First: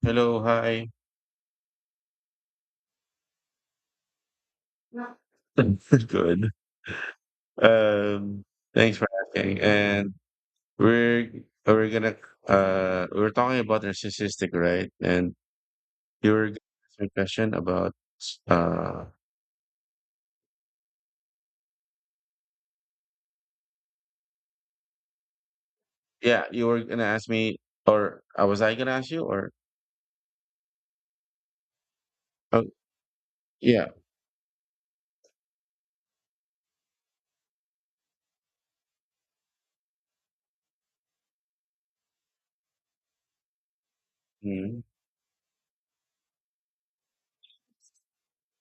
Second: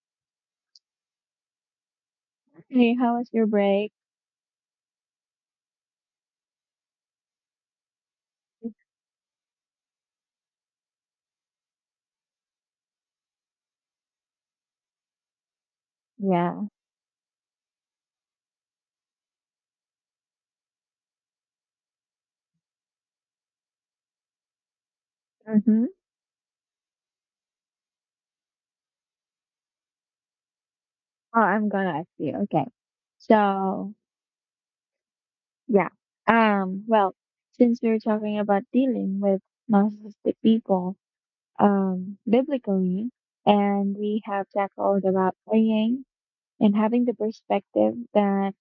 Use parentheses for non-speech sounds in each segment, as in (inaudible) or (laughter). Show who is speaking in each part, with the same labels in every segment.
Speaker 1: Hello, hi.
Speaker 2: Hey, how was your break?
Speaker 1: Yeah. (laughs) Good. Um, Thanks for asking. And we're we're gonna we're talking about narcissistic, right? And you were gonna
Speaker 2: Yeah.
Speaker 1: ask me a question about uh
Speaker 2: Mm-hmm.
Speaker 1: yeah, you were gonna ask me or was I gonna ask you or
Speaker 2: Oh, I'm gonna ask you.
Speaker 1: oh
Speaker 2: Okay.
Speaker 1: yeah.
Speaker 2: So, yeah. Um, well, since we're talking about dealing with narcissistic people, biblically, and we have
Speaker 1: Mm-hmm.
Speaker 2: tackled about praying and having the perspective that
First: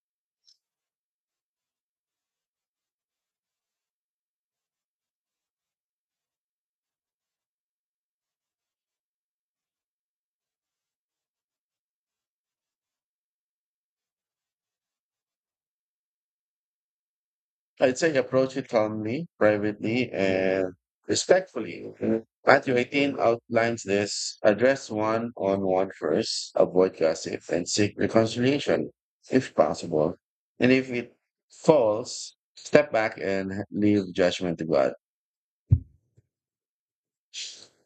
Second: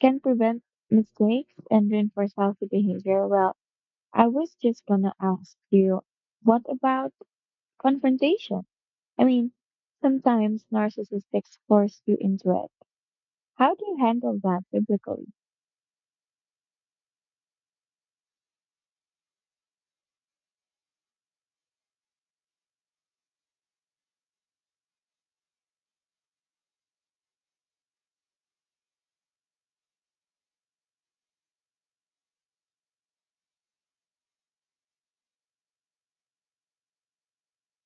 Speaker 2: can prevent mistakes and reinforce healthy behavior. Well, I was just gonna ask you, what about confrontation? I mean, sometimes narcissists force you into it. How do you handle that biblically?
Speaker 1: I'd say approach it calmly, privately, and respectfully. Mhm. Matthew 18 outlines this. Address one on one first, avoid gossip, and seek reconciliation if possible. And if it falls, step back and leave judgment to God.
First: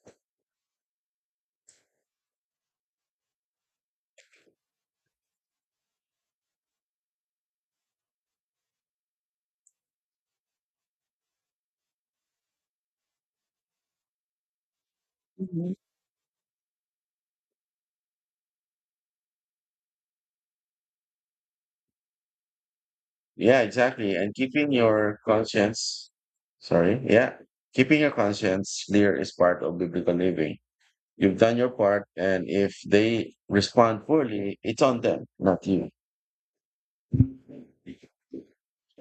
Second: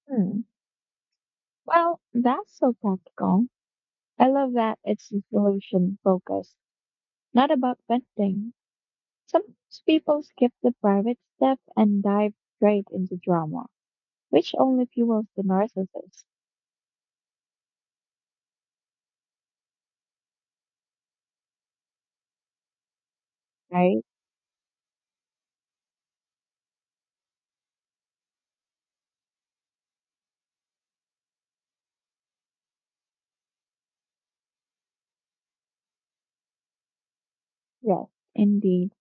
Speaker 2: Hmm. Well, that's so practical. I love that it's solution focused, not about venting. Sometimes people skip the private step and dive straight into drama, which only fuels the
Speaker 1: Mhm.
Speaker 2: narcissist,
Speaker 1: Yeah,
Speaker 2: right?
Speaker 1: exactly. And keeping your conscience, sorry, yeah, keeping your conscience clear is part of biblical living. You've done your part, and if they respond poorly, it's on them, not you.
Speaker 2: Yes, indeed.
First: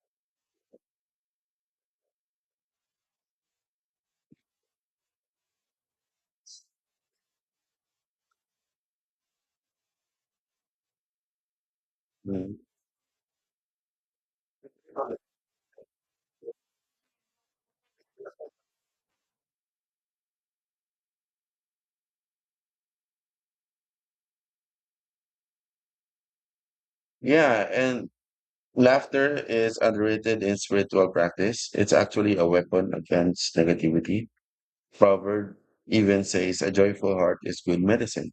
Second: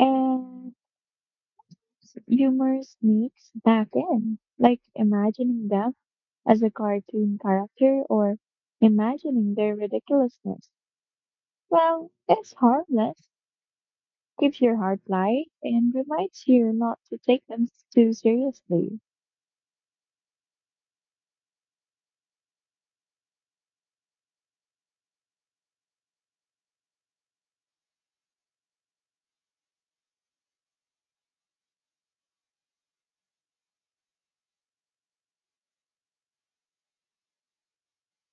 Speaker 2: And humor sneaks back in, like imagining them as a cartoon character or imagining their ridiculousness. Well, it's
Speaker 1: Mm.
Speaker 2: harmless, keeps your heart light, and reminds you not to take too seriously.
Speaker 1: Yeah, and laughter is underrated in spiritual practice. It's actually a weapon against negativity. Proverb even says a joyful heart is good medicine.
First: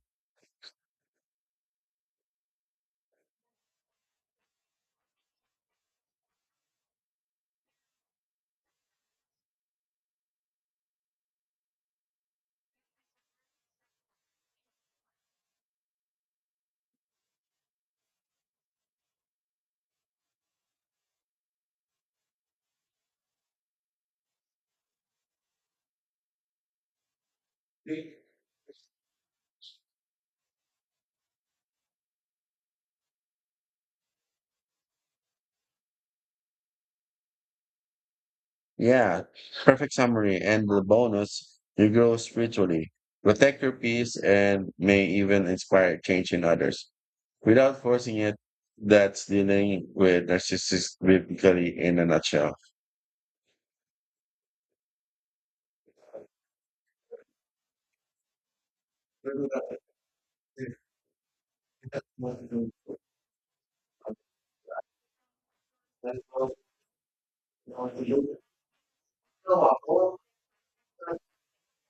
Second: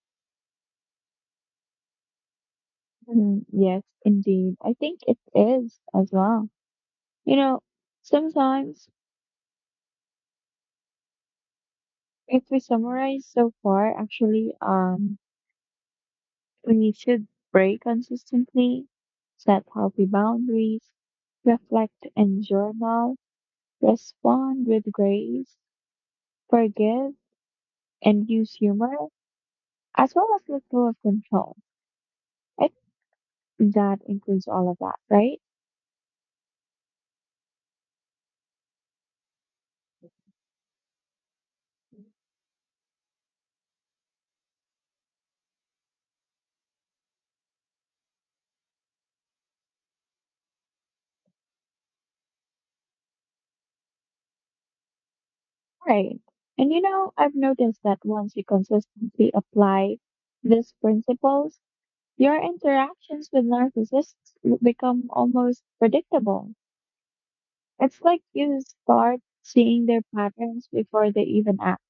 Speaker 2: Mm, yes, indeed. I think it is as well. You know, sometimes if we summarize so far, actually, we should pray consistently, set healthy boundaries, reflect and journal, respond with grace, forgive and use humor as well as let go of control. I think that includes all of that, right?
Speaker 1: Yeah, perfect summary. And the bonus, you grow spiritually. Protect your peace and may even inspire change in others, without forcing it. That's dealing with narcissists basically in a nutshell.
Speaker 2: Right. And you know, I've noticed that once you consistently
Speaker 1: Mhm.
Speaker 2: apply these principles, your interactions with narcissists become almost predictable. It's like you start seeing their patterns before they even act.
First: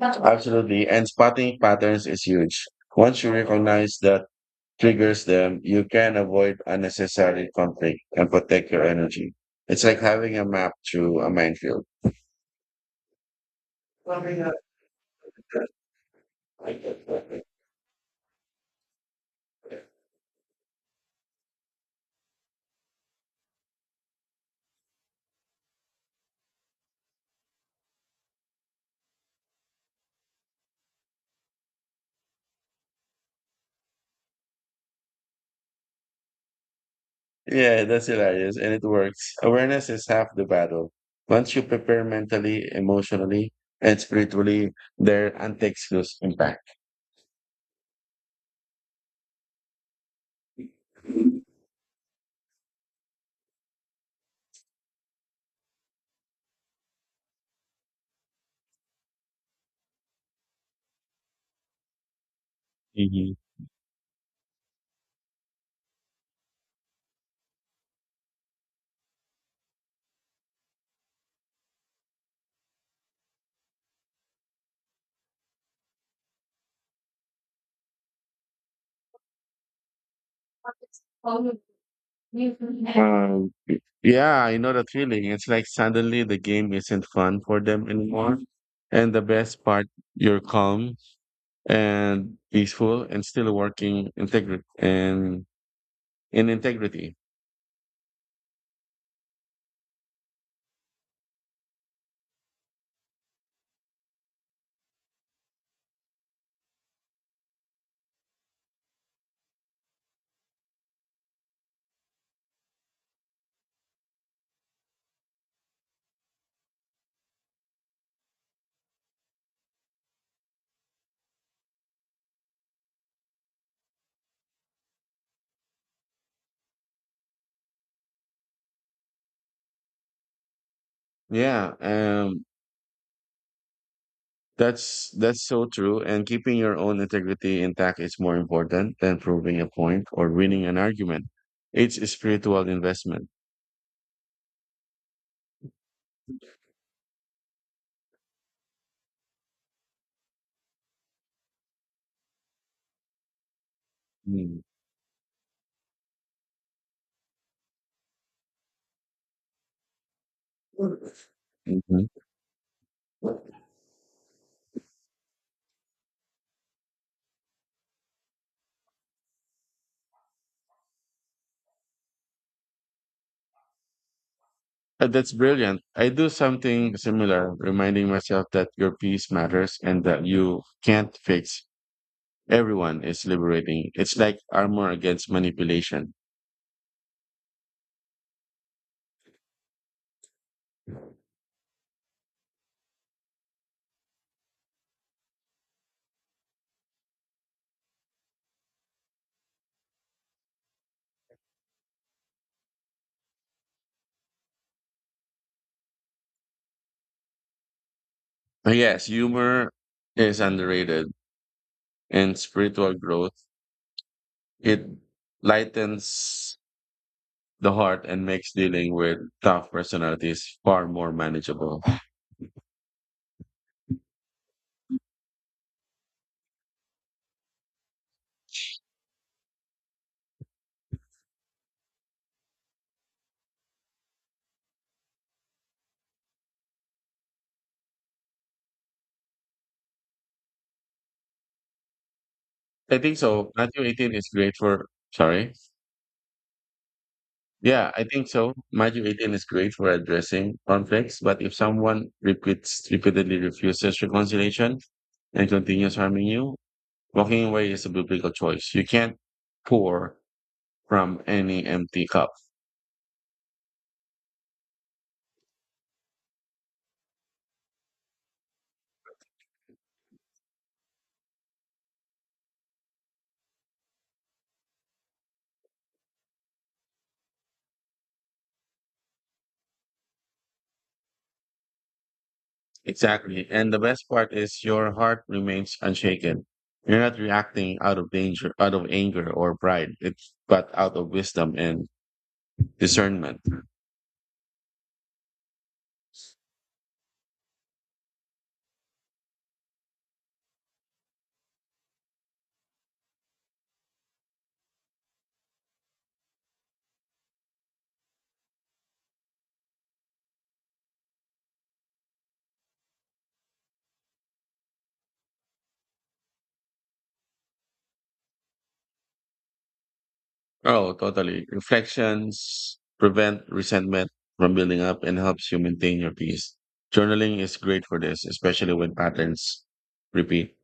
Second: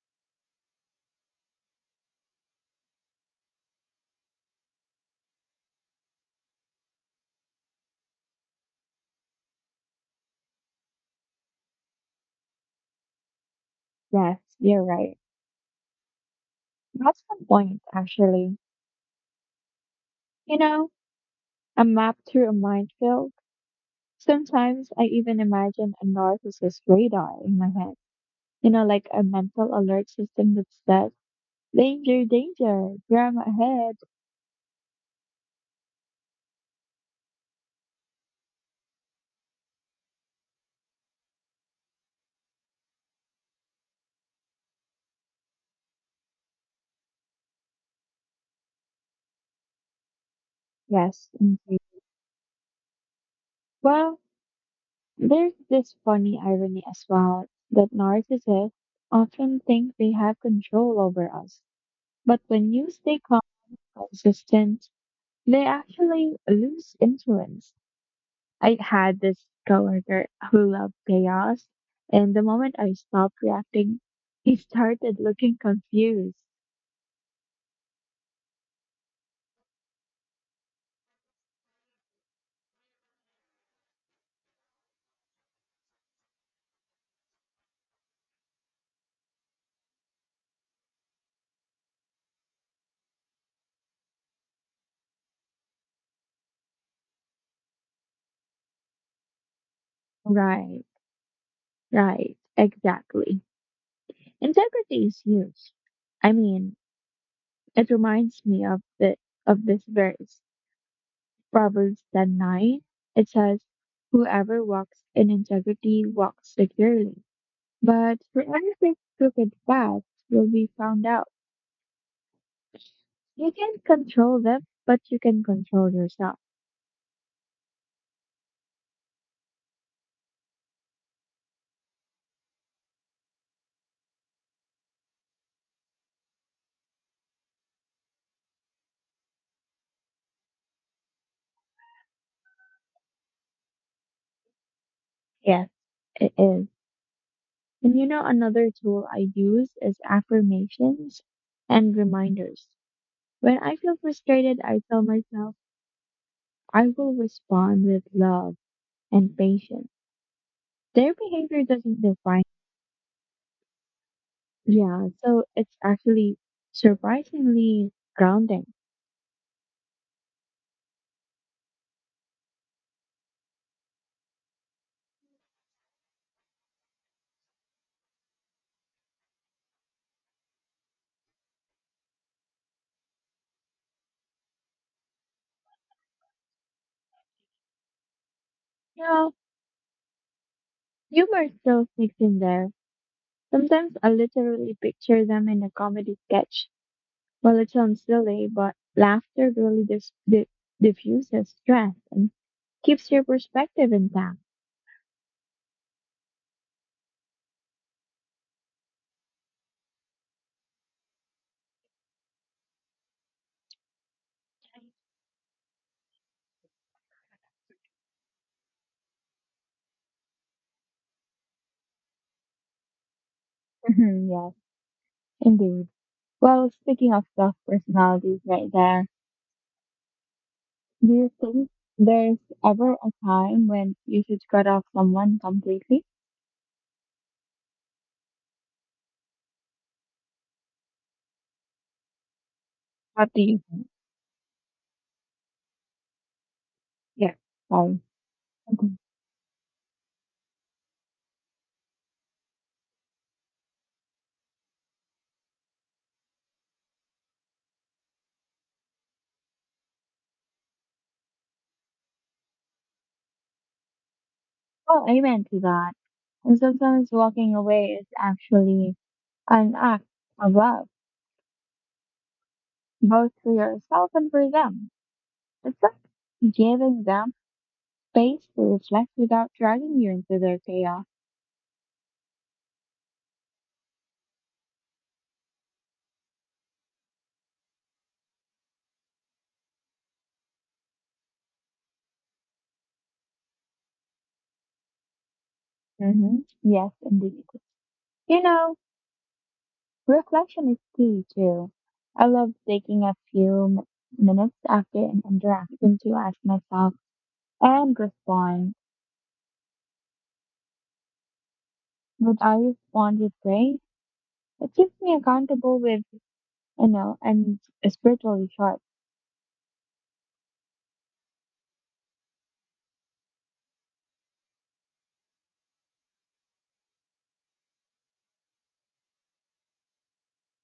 Speaker 1: Absolutely. And spotting patterns is huge. Once you recognize that triggers them, you can avoid unnecessary conflict and protect your energy. It's like having a map through a minefield.
Speaker 2: Yes, you're right. That's the point, actually. You know, a map through a minefield. Sometimes I even imagine a narcissist radar in my head. You know, like a mental alert system that says, danger, danger, drama ahead.
Speaker 1: Yeah, that's hilarious, and it works. Awareness is half the battle. Once you prepare mentally, emotionally, and spiritually, there antics lose impact.
Speaker 2: Yes, indeed. Well, there's this funny irony as well that narcissists often think they have control over us. But when you stay
Speaker 1: Mhm.
Speaker 2: calm and consistent, they actually lose influence. I had this coworker who loved chaos, and the moment I stopped reacting, he started looking confused.
Speaker 1: Um, yeah, I know that feeling. It's like suddenly the game isn't fun for them anymore. And the best part, you're calm and peaceful and still working integrity and in integrity.
Speaker 2: Right, right, exactly. Integrity is huge. I mean, it reminds me of the of this verse, Proverbs 10:9. It says, "Whoever walks in integrity walks securely, but whoever takes crooked paths will be found out." You can't control them, but you can control yourself.
Speaker 1: Yeah. That's so true. And keeping your own integrity intact is more important than proving a point or winning an argument. It's a spiritual investment.
Speaker 2: Yes, it is. And you know, another tool I use is affirmations and reminders. When I feel
Speaker 1: Mm.
Speaker 2: frustrated, I tell myself I will respond with love and patience. Their behavior doesn't
Speaker 1: Mhm.
Speaker 2: define. Yeah, so it's actually surprisingly grounding.
Speaker 1: That's brilliant. I do something similar, reminding myself that your peace matters and that you can't fix everyone is liberating. It's like armor against manipulation.
Speaker 2: You know, humor still sneaks in there. Sometimes I literally picture them in a comedy sketch. Well, it sounds silly, but laughter really diffuses stress. Keeps your perspective intact.
Speaker 1: Yes, humor is underrated in spiritual growth. It lightens the heart and makes dealing with tough personalities far more manageable.
Speaker 2: Mhm, yes, indeed. Well, speaking of tough personalities right there, do you think there's ever a time when you should cut off someone completely?
Speaker 1: I think
Speaker 2: What do
Speaker 1: so.
Speaker 2: you
Speaker 1: Matthew
Speaker 2: think?
Speaker 1: 18 is great sorry.
Speaker 2: Yeah.
Speaker 1: Yeah,
Speaker 2: Sorry.
Speaker 1: I think so.
Speaker 2: Mhm.
Speaker 1: Magic 18 is great for addressing conflicts, but if someone repeats repeatedly refuses reconciliation and continues harming you, walking away is a biblical choice. You can't pour from any empty cup.
Speaker 2: Well, amen to that. And sometimes walking away is actually an act of love, both for yourself and for them. It's like giving them space to reflect without dragging you into their chaos.
Speaker 1: Exactly. And the best part is your heart remains unshaken. You're not reacting out of danger, out of anger or pride. It's but out of wisdom and discernment.
Speaker 2: Mm-hmm. Yes, indeed. You know, reflection is key too. I love taking a few minutes after an interaction to ask myself and respond. When I respond with praise, it keeps me accountable with, you know, and spiritually sharp.
Speaker 1: Oh, totally. Reflections prevent resentment from building up and helps you maintain your peace. Journaling is great for this, especially when patterns repeat.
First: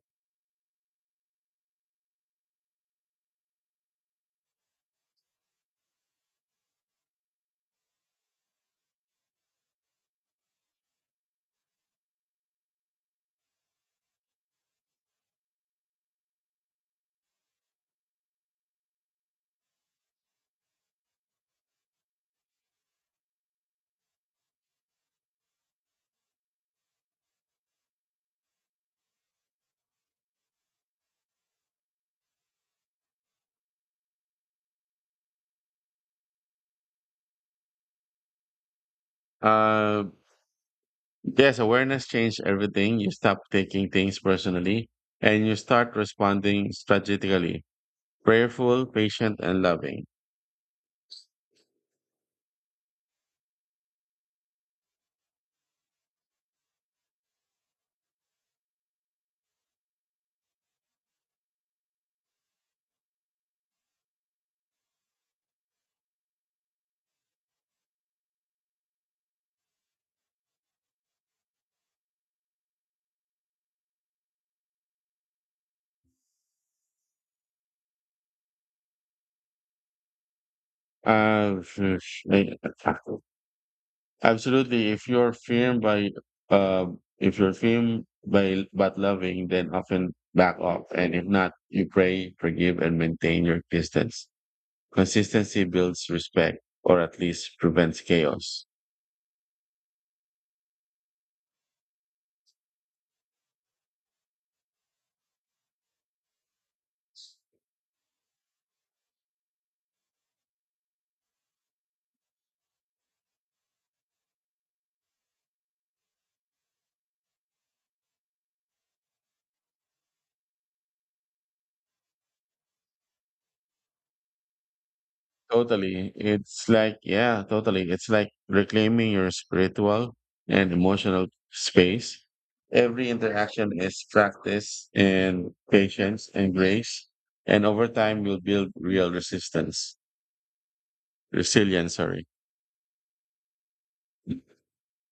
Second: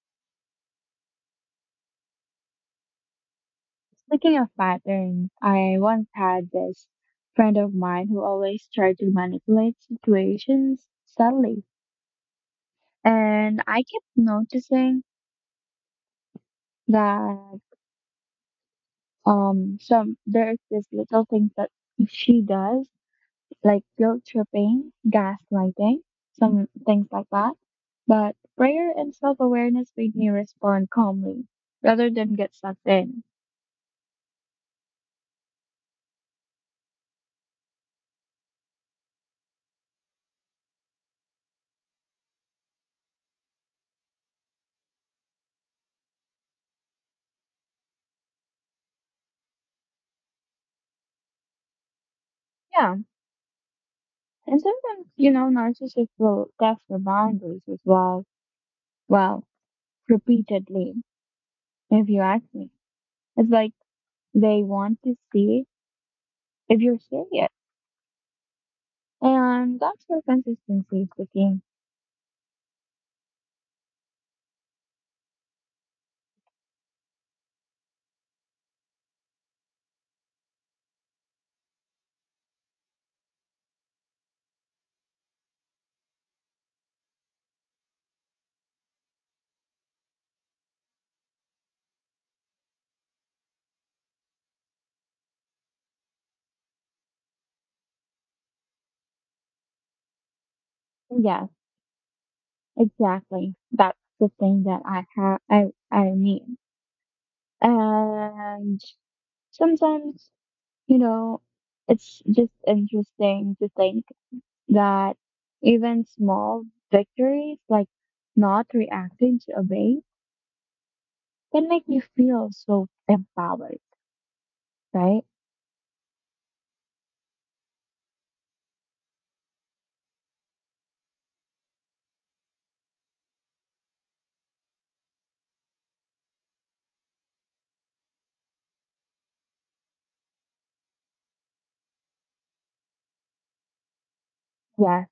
Speaker 2: Speaking of patterns, I once had this friend of mine who always tried to manipulate situations subtly. And I kept noticing that some there's this little things that she does, like guilt tripping, gaslighting, some things like that, but prayer and self-awareness made me respond calmly rather than get sucked in.
Speaker 1: Uh, yes, awareness changed everything. You stop taking things personally and you start responding strategically, prayerful, patient, and loving.
Speaker 2: Yeah, and sometimes, you know, narcissists will test your boundaries as well, well, repeatedly, if you ask me. It's like they want to see if you're serious, and that's where consistency is the key.
Speaker 1: (laughs) Phew, I- absolutely. If you're firm by uh, if you're firm by but loving, then often back off. And if not, you pray, forgive, and maintain your distance. Consistency builds respect, or at least prevents chaos.
Speaker 2: Yes, exactly. That's the thing that I have I need. And sometimes, you know, it's just interesting to think that even small victories like not reacting to a wave can make you feel so empowered, right?
Speaker 1: Totally. It's like, yeah, totally. It's like reclaiming your spiritual and emotional space. Every interaction is practice and patience and grace. And over time, you'll build real resistance. Resilient, sorry.
Speaker 2: Yes.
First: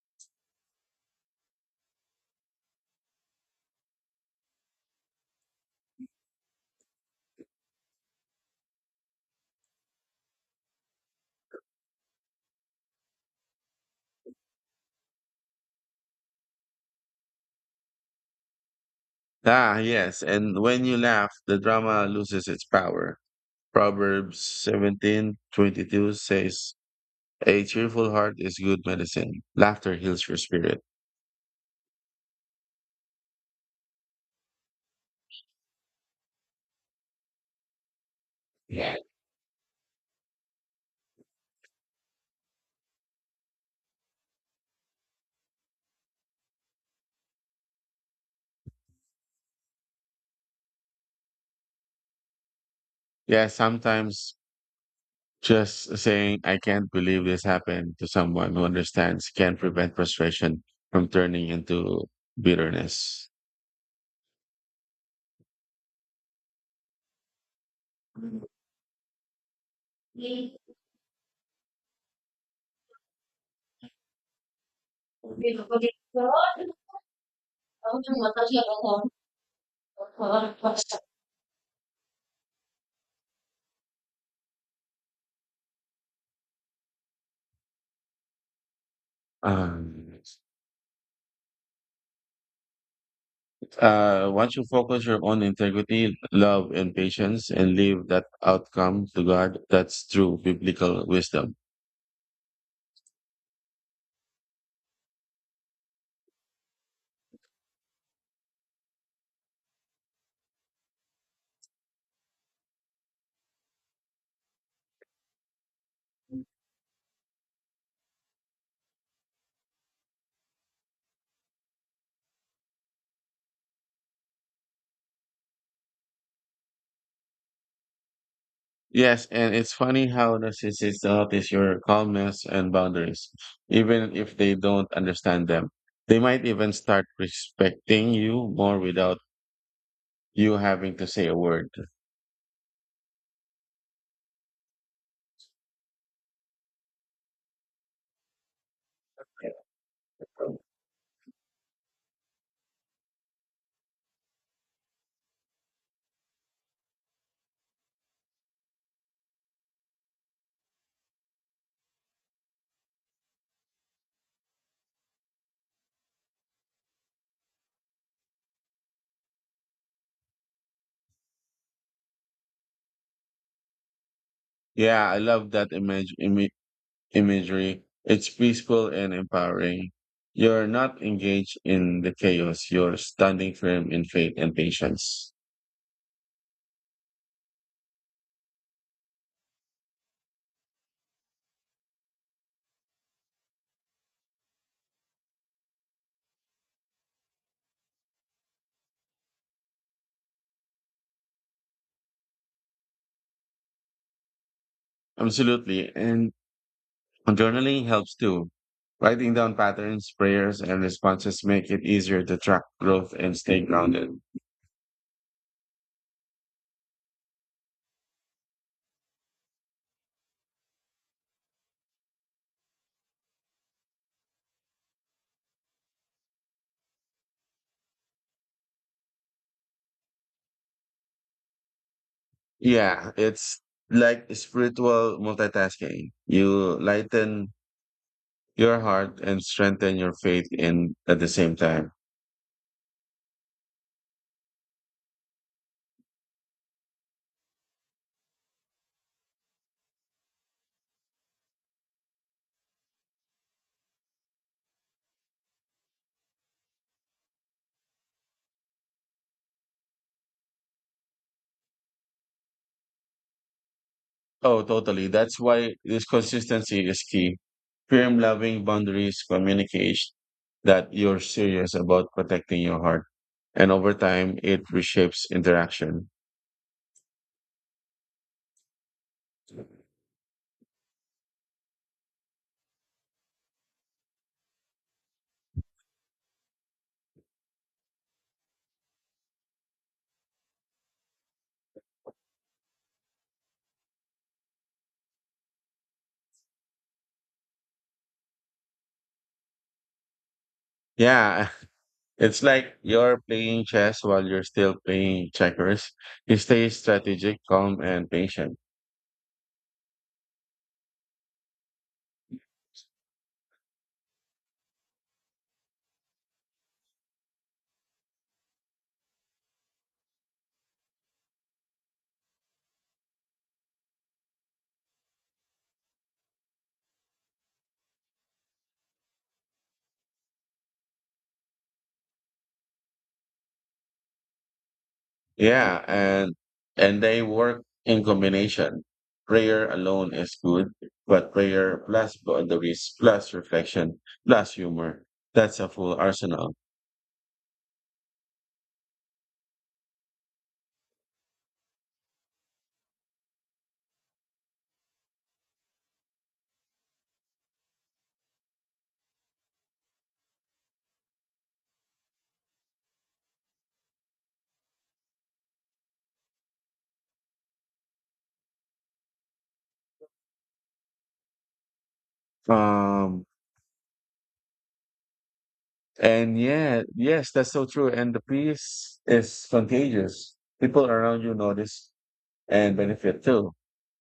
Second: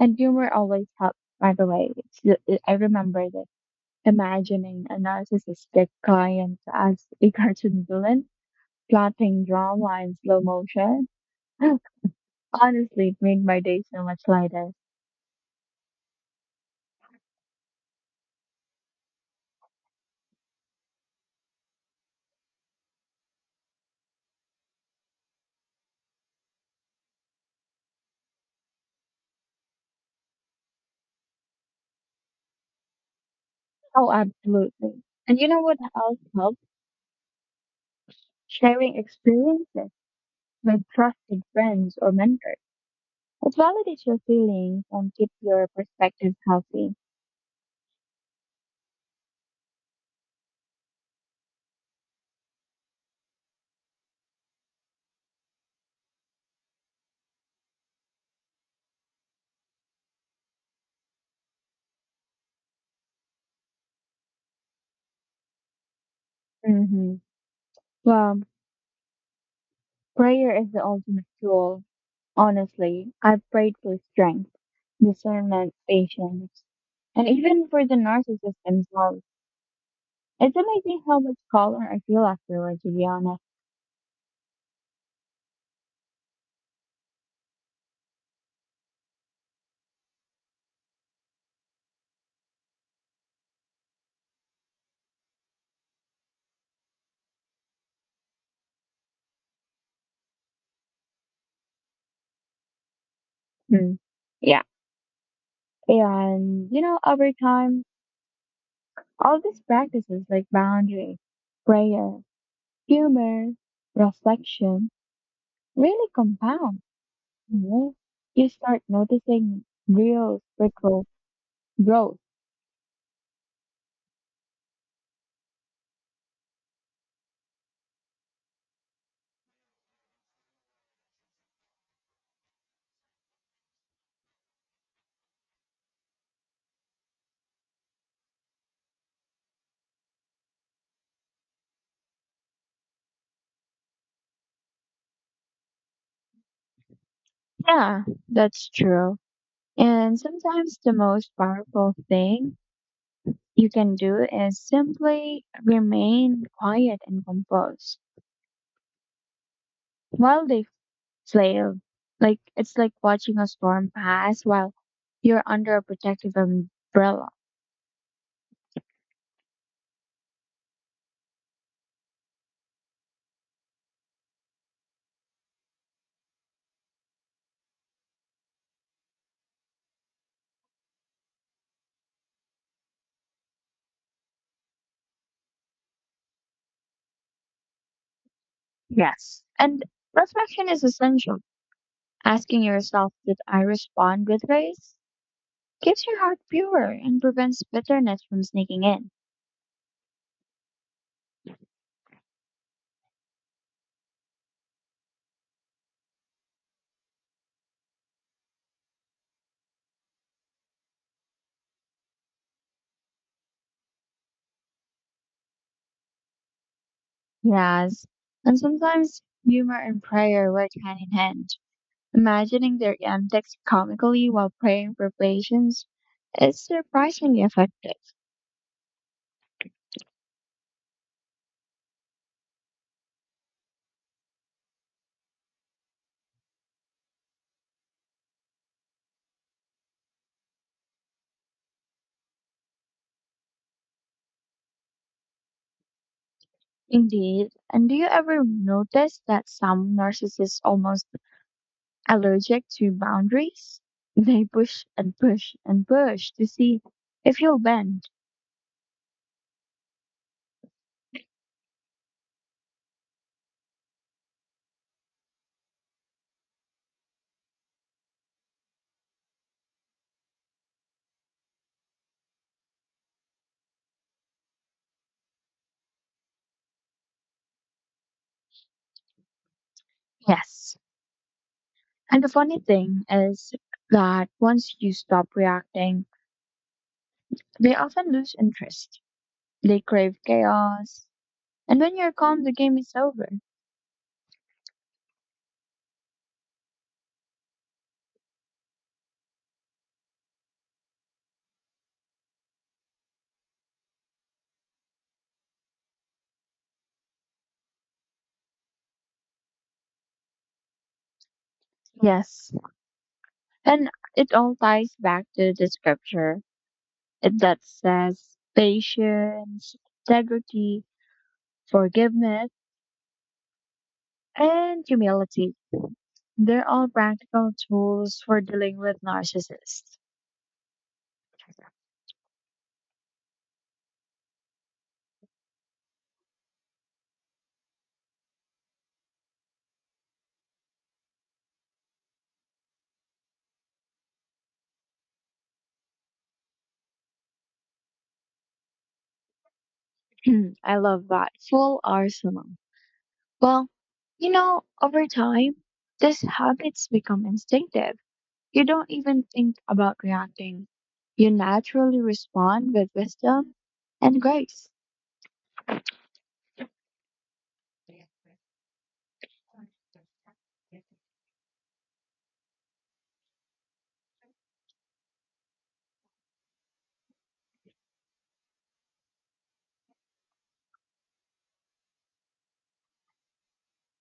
Speaker 2: And humor always helps, by the way. It's, I remember that imagining a narcissistic client as a cartoon villain plotting drama in slow motion (laughs) honestly, it made my day so much lighter.
Speaker 1: Ah, yes. And when you laugh, the drama loses its power. Proverbs 17:22 says, a cheerful heart is good medicine. Laughter heals your spirit.
Speaker 2: Oh, absolutely. And you know what else helps?
Speaker 1: Yeah.
Speaker 2: Sharing experiences with trusted friends or mentors. It validates your feelings and keeps your perspective healthy.
Speaker 1: Yeah, sometimes just saying, I can't believe this happened to someone who understands can prevent frustration from turning into bitterness.
Speaker 2: Hmm. Well, prayer is the ultimate tool. Honestly, I've prayed for strength, discernment, patience, and even for the narcissist themselves. It's amazing how much calmer I feel afterward, to be honest.
Speaker 1: Um, Once you focus your own integrity, love, and patience and leave that outcome to God, that's true biblical wisdom.
Speaker 2: Hmm. Yeah, and, you know, over time, all these practices like boundary, prayer, humor, reflection really compound. You know? You start noticing real spiritual growth.
Speaker 1: Yes, and it's funny how narcissists notice your calmness and boundaries, even if they don't understand them. They might even start respecting you more without you having to say a word.
Speaker 2: Yeah, that's true. And sometimes the most powerful thing you can do is simply remain quiet and composed while they slave. Like, it's like watching a storm pass while you're under a protective umbrella.
Speaker 1: Yeah, I love that image, imi imagery. It's peaceful and empowering. You're not engaged in the chaos. You're standing firm in faith and patience.
Speaker 2: Yes. And reflection is essential. Asking yourself, did I respond with grace? Keeps your heart pure and prevents bitterness from sneaking in.
Speaker 1: Absolutely. And journaling helps too. Writing down patterns, prayers, and responses make it easier to track growth and stay grounded.
Speaker 2: Yes. And sometimes humor and prayer work hand in hand. Imagining their antics comically while praying for patience is surprisingly effective.
Speaker 1: Yeah, it's like spiritual multitasking. You lighten your heart and strengthen your faith in at the same time.
Speaker 2: Indeed. And do you ever notice that some narcissists almost allergic to boundaries? (laughs) They push and push and push to see if you'll bend.
Speaker 1: Oh, totally. That's why this consistency is key. Firm, loving boundaries communication that you're serious about protecting your heart. And over time, it reshapes interaction.
Speaker 2: Yes. And the funny thing is that once you stop reacting, they often lose interest. They crave chaos. And when you're calm, the game is over.
Speaker 1: Yeah, (laughs) it's like you're playing chess while you're still playing checkers. You stay strategic, calm, and patient.
Speaker 2: Yes. And it all ties back to the scripture that says patience, integrity, forgiveness, and humility. They're all practical tools for dealing with narcissists.
Speaker 1: Yeah, and they work in combination. Prayer alone is good, but prayer plus boundaries plus reflection plus humor. That's a full arsenal.
Speaker 2: (clears throat) I love that full arsenal. Well, you know, over time, these habits become instinctive. You don't even think about reacting. You naturally respond with wisdom and grace.
Speaker 1: Um and yeah, yes, that's so true. And the peace is contagious. People around you notice and benefit too.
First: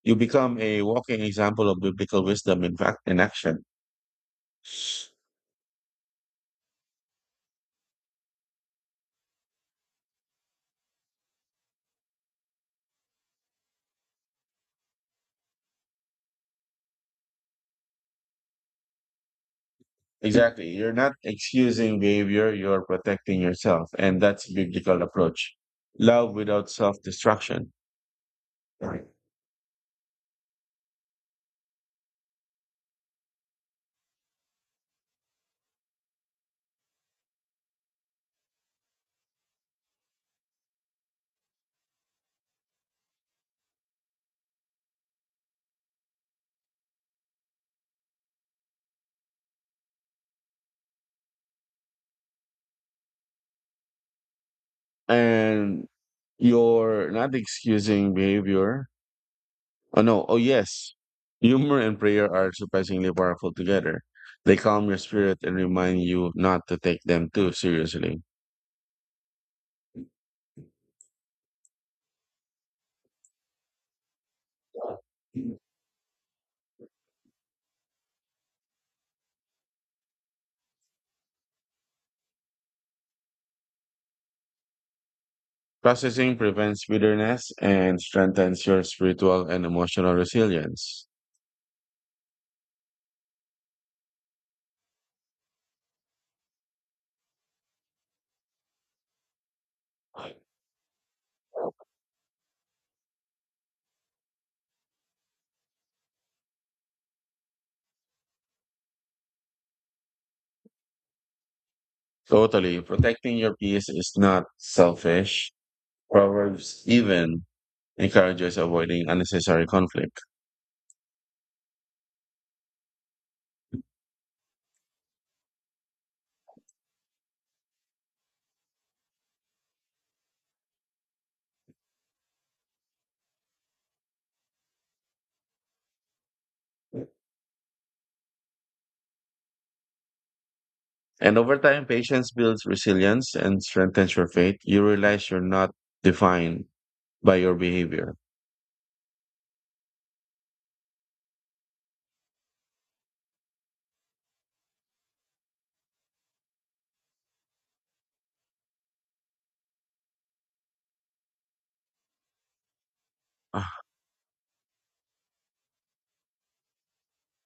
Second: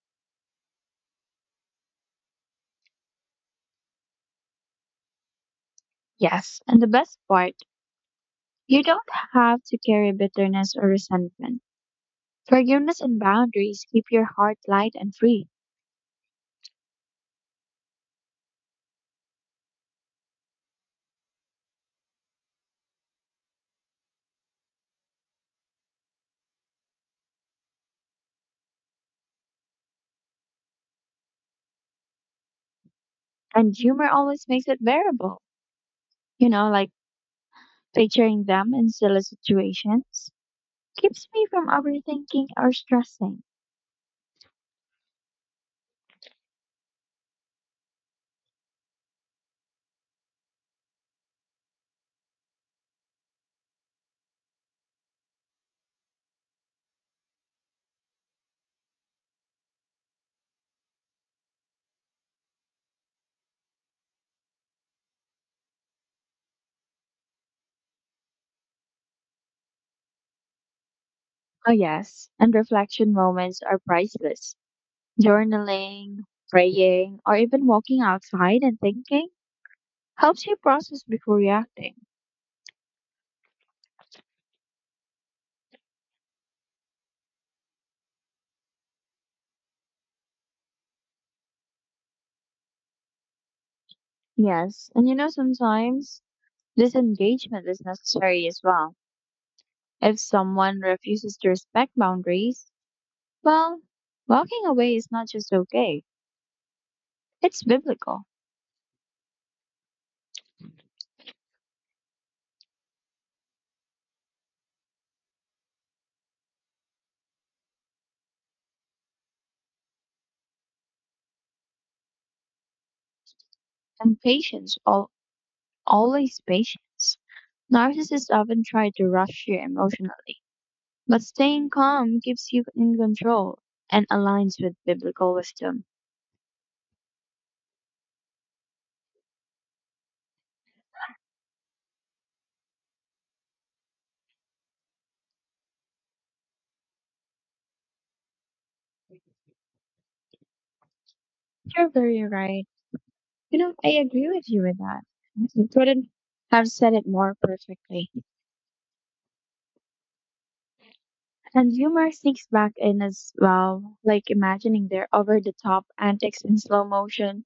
Speaker 1: You become a walking example of biblical wisdom in fact in action.
Speaker 2: Yes, and the best part, you don't have to carry bitterness or resentment. Forgiveness and boundaries keep your heart light and free.
Speaker 1: Exactly. You're not excusing behavior, you're protecting yourself. And that's a biblical approach. Love without self destruction. Right.
Speaker 2: And humor always makes it bearable. You know, like picturing them in silly situations keeps me from overthinking or stressing.
Speaker 1: And you're not excusing behavior, oh no, oh yes. Humor and prayer are surprisingly powerful together. They calm your spirit and remind you not to take them too seriously.
Speaker 2: Oh, yes. And reflection moments are priceless. Journaling, praying, or even walking outside and thinking helps you process before reacting.
Speaker 1: Processing prevents bitterness and strengthens your spiritual and emotional resilience.
Speaker 2: Yes. And you know, sometimes this engagement is necessary as well. If someone refuses to respect boundaries, well, walking away is not just okay, it's biblical.
Speaker 1: Totally, protecting your peace is not selfish. Proverbs even encourages avoiding unnecessary conflict.
Speaker 2: And patience, al always patience. Narcissists often try to rush you emotionally, but staying calm keeps you in control and aligns with biblical wisdom.
Speaker 1: And over time, patience builds resilience and strengthens your faith. You realize you're not defined by your behavior.
Speaker 2: You're very right. You know, I agree with you with that. You couldn't have said it more perfectly. And humor sneaks back in as well, like imagining their over the top antics in slow motion.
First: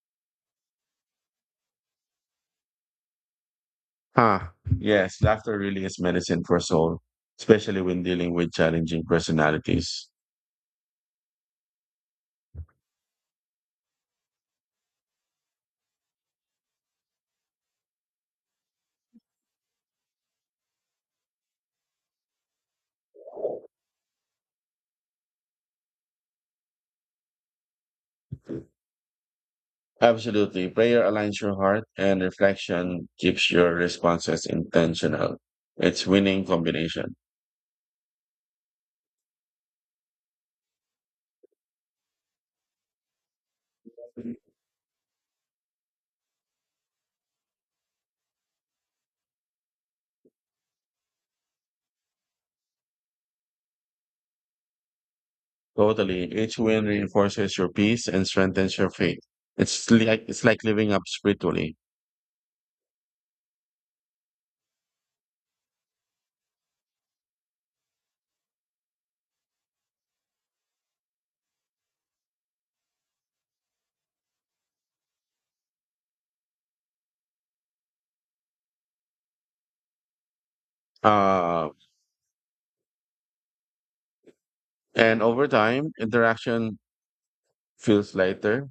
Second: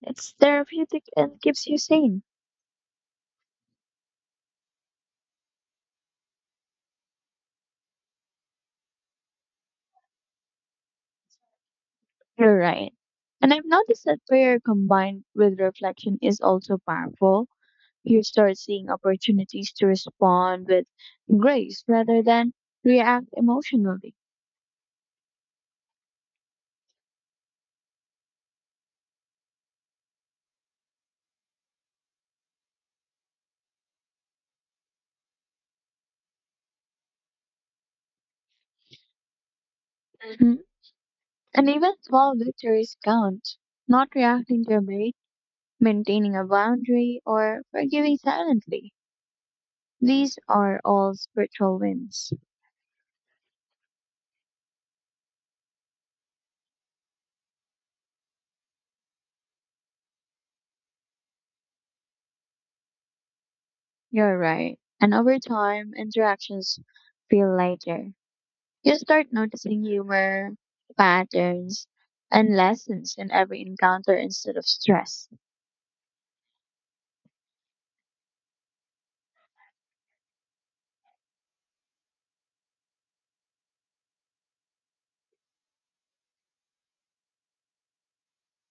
Speaker 2: It's therapeutic and keeps you sane.
Speaker 1: Huh. Yes, laughter really is medicine for soul, especially when dealing with challenging personalities.
Speaker 2: You're right. And I've noticed that prayer combined with reflection is also powerful. You start seeing opportunities to respond with grace rather than react emotionally.
Speaker 1: Absolutely. Prayer aligns your heart and reflection keeps your responses intentional. It's winning combination.
Speaker 2: Mhm. And even small victories count. Not reacting to a bait, maintaining a boundary, or forgiving silently. These are all spiritual wins.
Speaker 1: Totally. Each win reinforces your peace and strengthens your faith. It's like living up spiritually.
Speaker 2: You're right. And over time, interactions feel lighter. You start noticing humor, patterns, and lessons in every encounter instead of stress.
Speaker 1: Uh, and over time, interaction feels lighter.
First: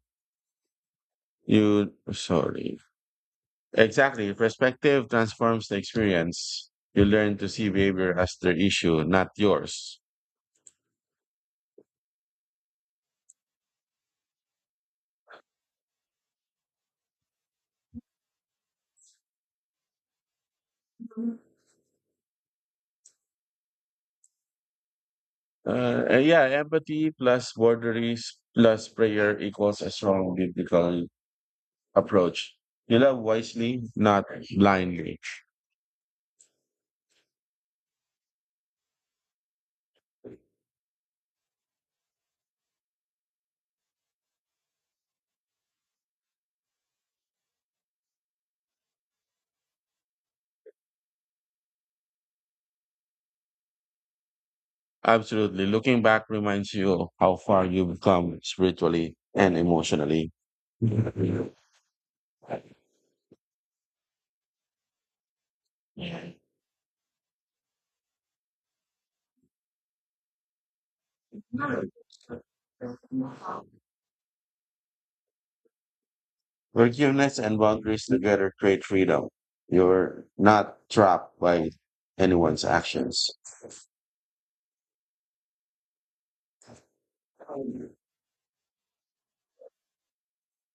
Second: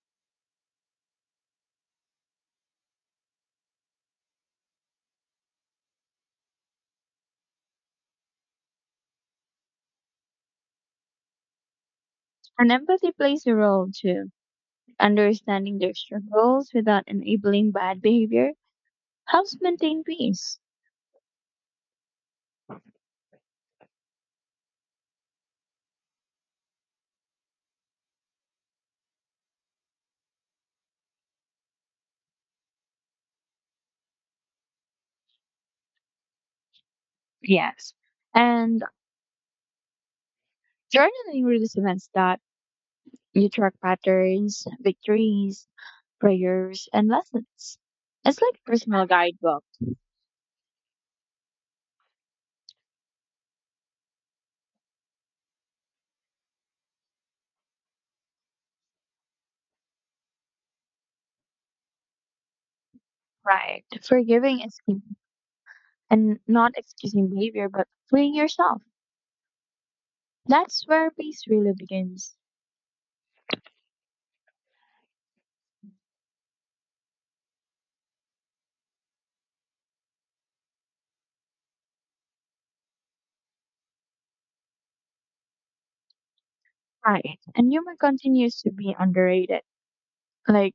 Speaker 1: You sorry. Exactly. Perspective transforms the experience. You learn to see behavior as their issue, not yours.
Speaker 2: And empathy plays a role too. Understanding their struggles without enabling bad behavior helps maintain peace.
Speaker 1: And yeah, empathy plus boundaries plus prayer equals a strong biblical approach. You love wisely, not blindly.
Speaker 2: Yes. And journaling really events, that you track patterns, victories, prayers, and lessons. It's like a personal guidebook,
Speaker 1: Absolutely. Looking back reminds you how far you've come spiritually and emotionally.
Speaker 2: right? Forgiving is key and not excusing behavior, but freeing yourself. That's where peace really begins.
Speaker 1: Forgiveness and boundaries together create freedom. You're not trapped by anyone's actions.
Speaker 2: Right. And humor continues to be underrated. Like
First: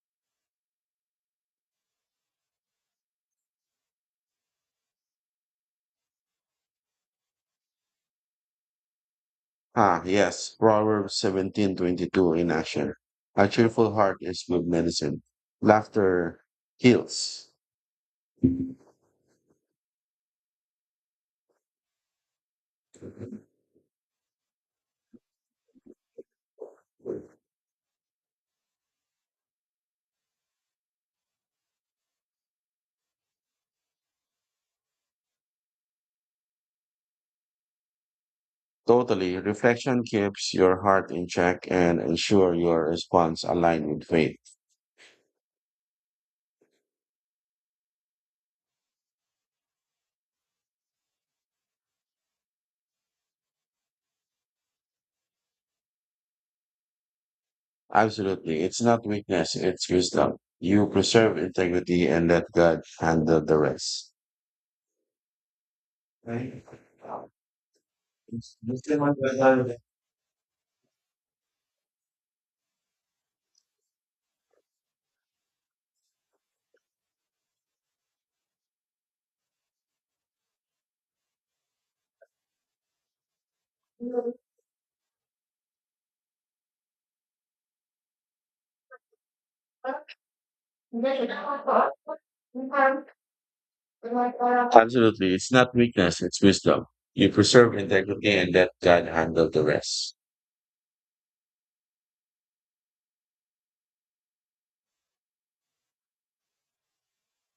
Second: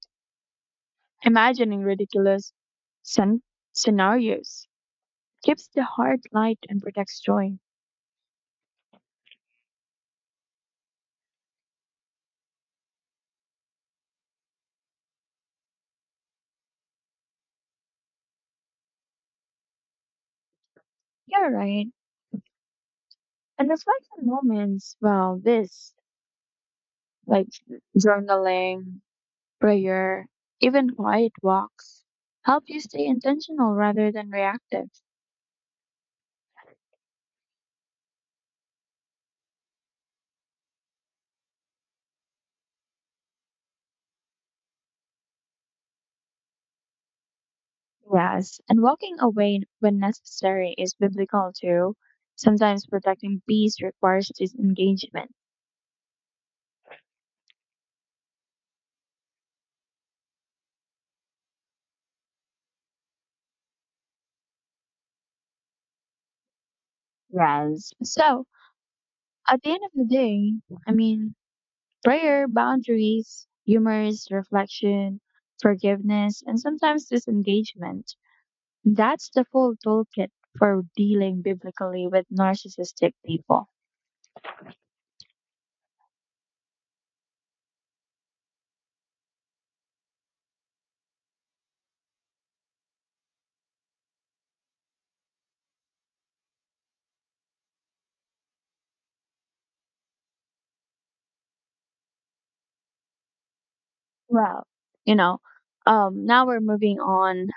Speaker 2: imagining ridiculous scen- scenarios keeps the heart light and protects joy.
Speaker 1: Ah, yes, Proverbs 17:22 in action. A cheerful heart is good medicine. Laughter heals.
Speaker 2: Yeah, right. And reflect moments, well, this, like journaling, prayer, even quiet walks, help you stay intentional rather than reactive.
Speaker 1: Totally. Reflection keeps your heart in check and ensure your response align with faith.
Speaker 2: Yes, and walking away when necessary is biblical too. Sometimes protecting peace requires disengagement.
Speaker 1: Absolutely. It's not weakness, it's wisdom. You preserve integrity and let God handle the rest. Right.
Speaker 2: Yes. So, at the end of the day, I mean, prayer, boundaries, humorous reflection, forgiveness, and sometimes disengagement. That's the full toolkit for dealing biblically with narcissistic people.
Speaker 1: Absolutely. It's not weakness, it's wisdom. You preserve integrity and let God handle the rest.
Speaker 2: Well, you know, now we're moving on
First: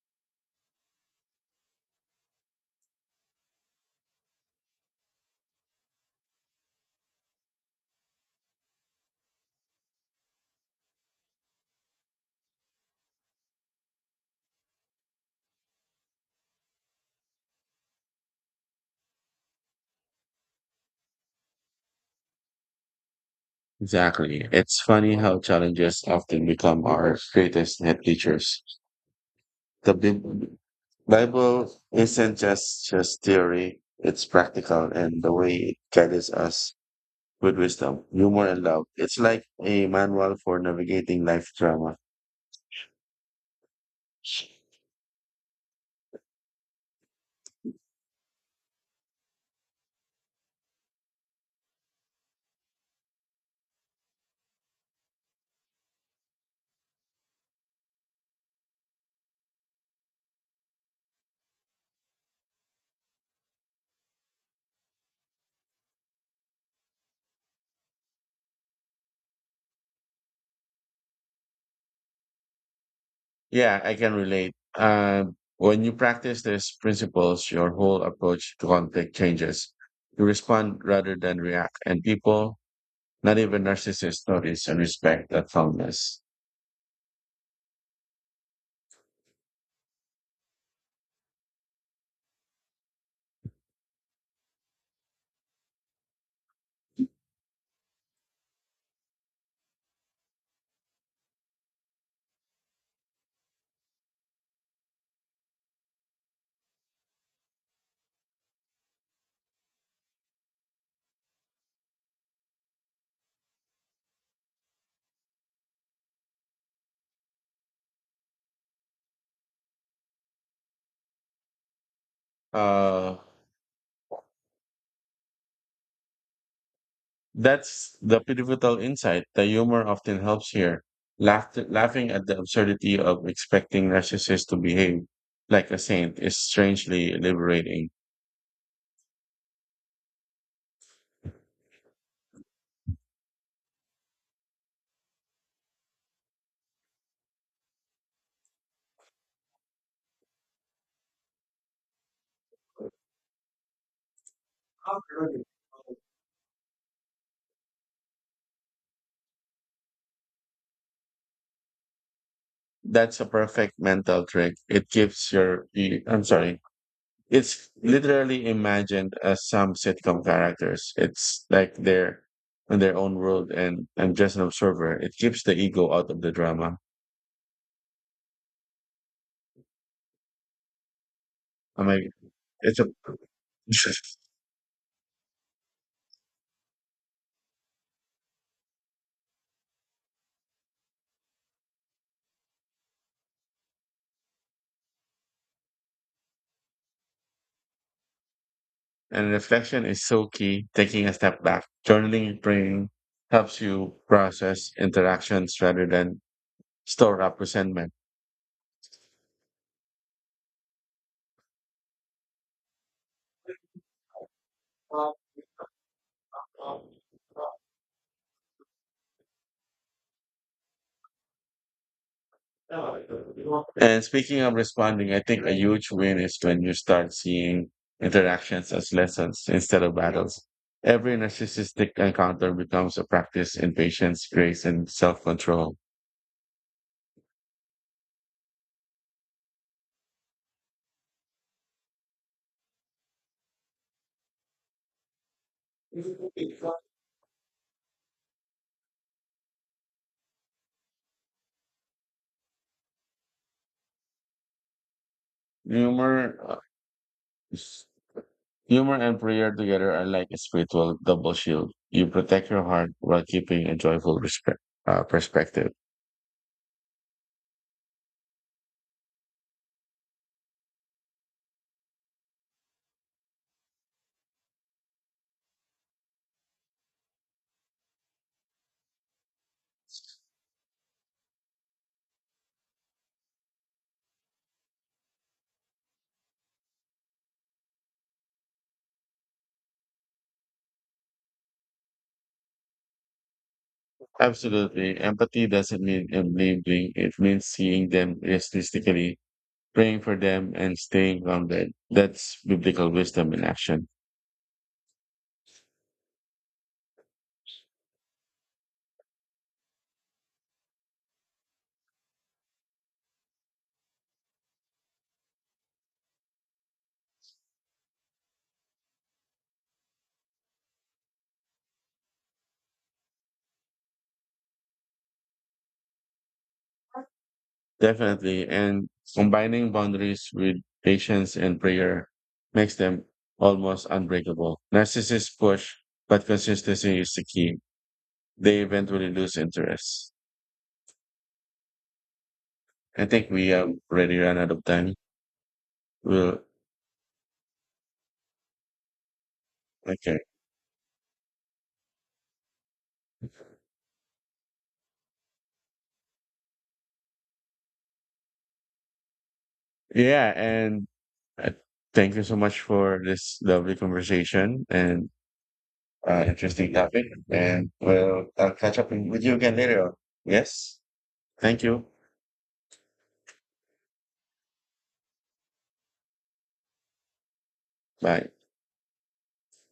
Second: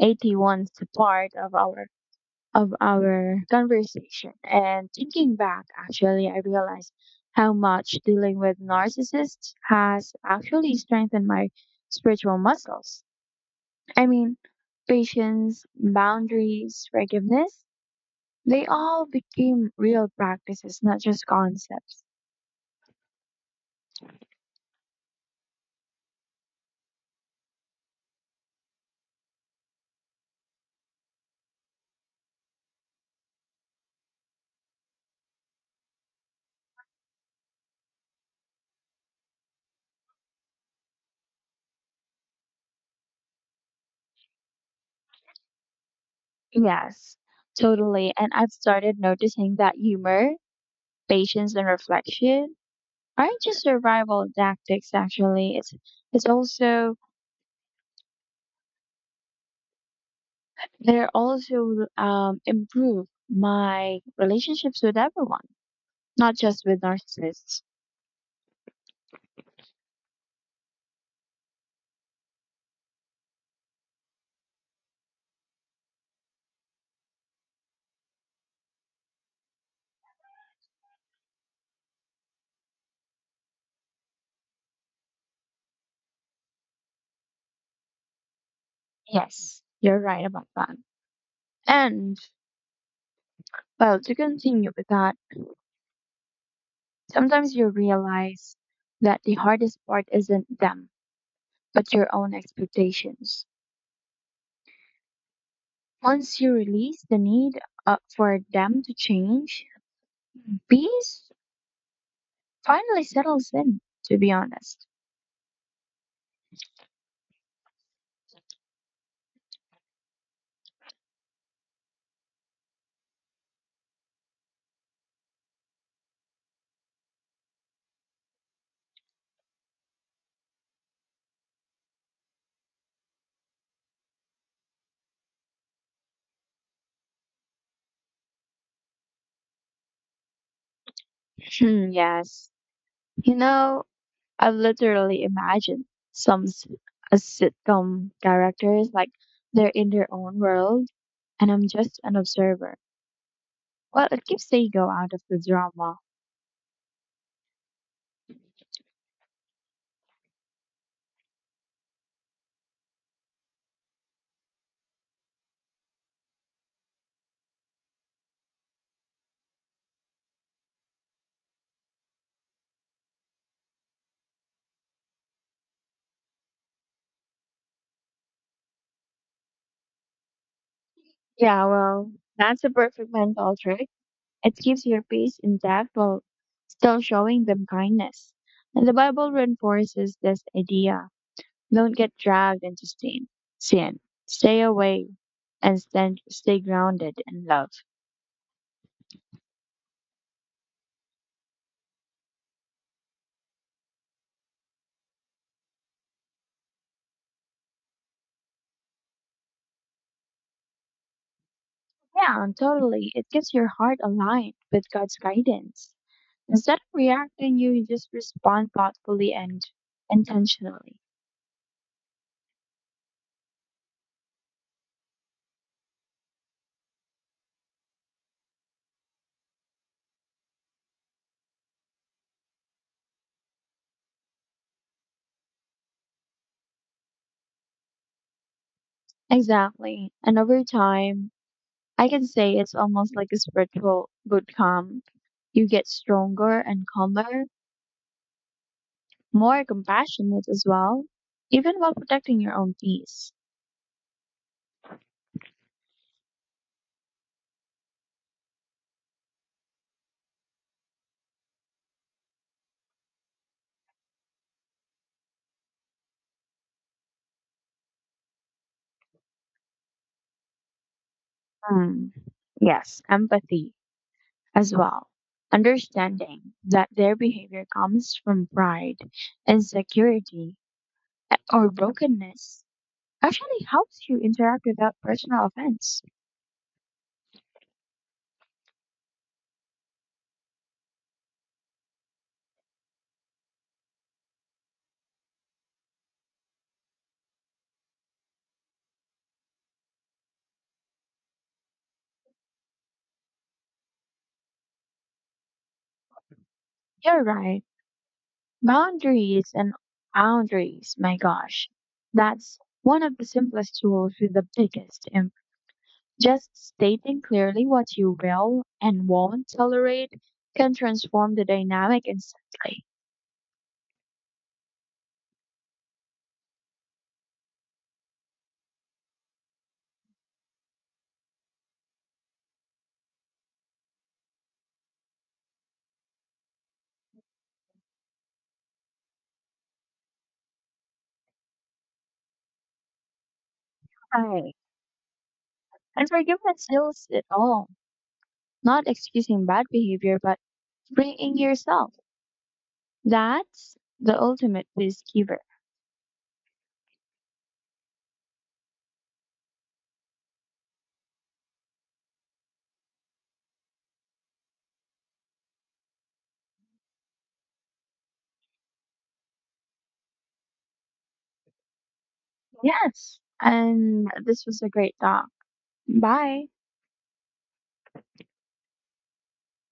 Speaker 2: 80 81st part of our conversation. And thinking back, actually, I realized how much dealing with narcissists has actually strengthened my spiritual muscles. I mean, patience, boundaries, forgiveness, they all became real practices, not just concepts.
Speaker 1: Exactly. It's funny how challenges often become our greatest net teachers. The Bible isn't just theory, it's practical and the way it guides us with wisdom, humor, and love. It's like a manual for navigating life drama.
Speaker 2: Yes, totally. And I've started noticing that humor, patience, and reflection aren't just survival tactics, actually. It's also they're also improve my relationships with everyone, not just with narcissists.
Speaker 1: Yeah, I can relate. When you practice these principles, your whole approach to conflict changes. You respond rather than react, and people, not even narcissists, notice and respect that calmness.
Speaker 2: Yes, you're right about that. And well, to continue with that, sometimes you realize that the hardest part isn't them, but your own expectations. Once you release the need for them to change, peace finally settles in, to be honest.
Speaker 1: Uh, That's the pivotal insight. The humor often helps here. Laughter, laughing at the absurdity of expecting narcissists to behave like a saint is strangely liberating.
Speaker 2: Hmm, yes. You know, I've literally imagined some s- sitcom characters like they're in their own world and I'm just an observer. Well, it keeps the ego out of the drama.
Speaker 1: That's a perfect mental trick. It gives I'm sorry, it's literally imagined as some sitcom characters. It's like they're in their own world, and I'm just an observer. It keeps the ego out of the drama.
Speaker 2: Yeah,
Speaker 1: I mean,
Speaker 2: well, that's a
Speaker 1: it's a
Speaker 2: perfect mental trick.
Speaker 1: (laughs)
Speaker 2: It keeps your peace intact while still showing them kindness. And the Bible reinforces this idea. Don't get dragged into sin. Sin. Stay away and stay grounded in love.
Speaker 1: and reflection is so key. Taking a step back, journaling, praying helps you process interactions rather than store up resentment.
Speaker 2: Yeah, and totally. It keeps your heart aligned with God's guidance. Instead of reacting, you just respond thoughtfully and intentionally.
Speaker 1: And speaking of responding, I think a huge win is when you start seeing interactions as lessons instead of battles. Every narcissistic encounter becomes a practice in patience, grace, and self control.
Speaker 2: Exactly. And over time, I can say it's almost like a spiritual boot camp. You get stronger and calmer, more compassionate as well, even while protecting your own peace.
Speaker 1: Humor uh, is Humor and prayer together are like a spiritual double shield. You protect your heart while keeping a joyful respect, perspective.
Speaker 2: Hmm. Yes, empathy as well. Understanding that their behavior comes from pride, insecurity, or brokenness actually helps you interact without personal offense.
Speaker 1: Absolutely. Empathy doesn't mean enabling. It means seeing them realistically, praying for them, and staying grounded. That's biblical wisdom in action.
Speaker 2: You're right. Boundaries and Boundaries, my gosh. That's one of the simplest tools with the biggest impact. Just stating clearly what you will and won't tolerate can transform the dynamic instantly.
Speaker 1: Definitely. And combining boundaries with patience and prayer makes them almost unbreakable. Narcissists push, but consistency is the key. They eventually lose interest. I think we have already run out
Speaker 2: Right.
Speaker 1: of time.
Speaker 2: And
Speaker 1: We'll,
Speaker 2: forgiveness heals it all. Not excusing bad
Speaker 1: okay.
Speaker 2: behavior, but bringing yourself. That's the ultimate peacekeeper.
Speaker 1: Yeah, and uh, thank you so much for this lovely conversation and interesting topic. And we'll I'll catch up with you again later on. Yes. Thank you.
Speaker 2: Yes. And this was a great talk. Bye.
Speaker 1: Bye.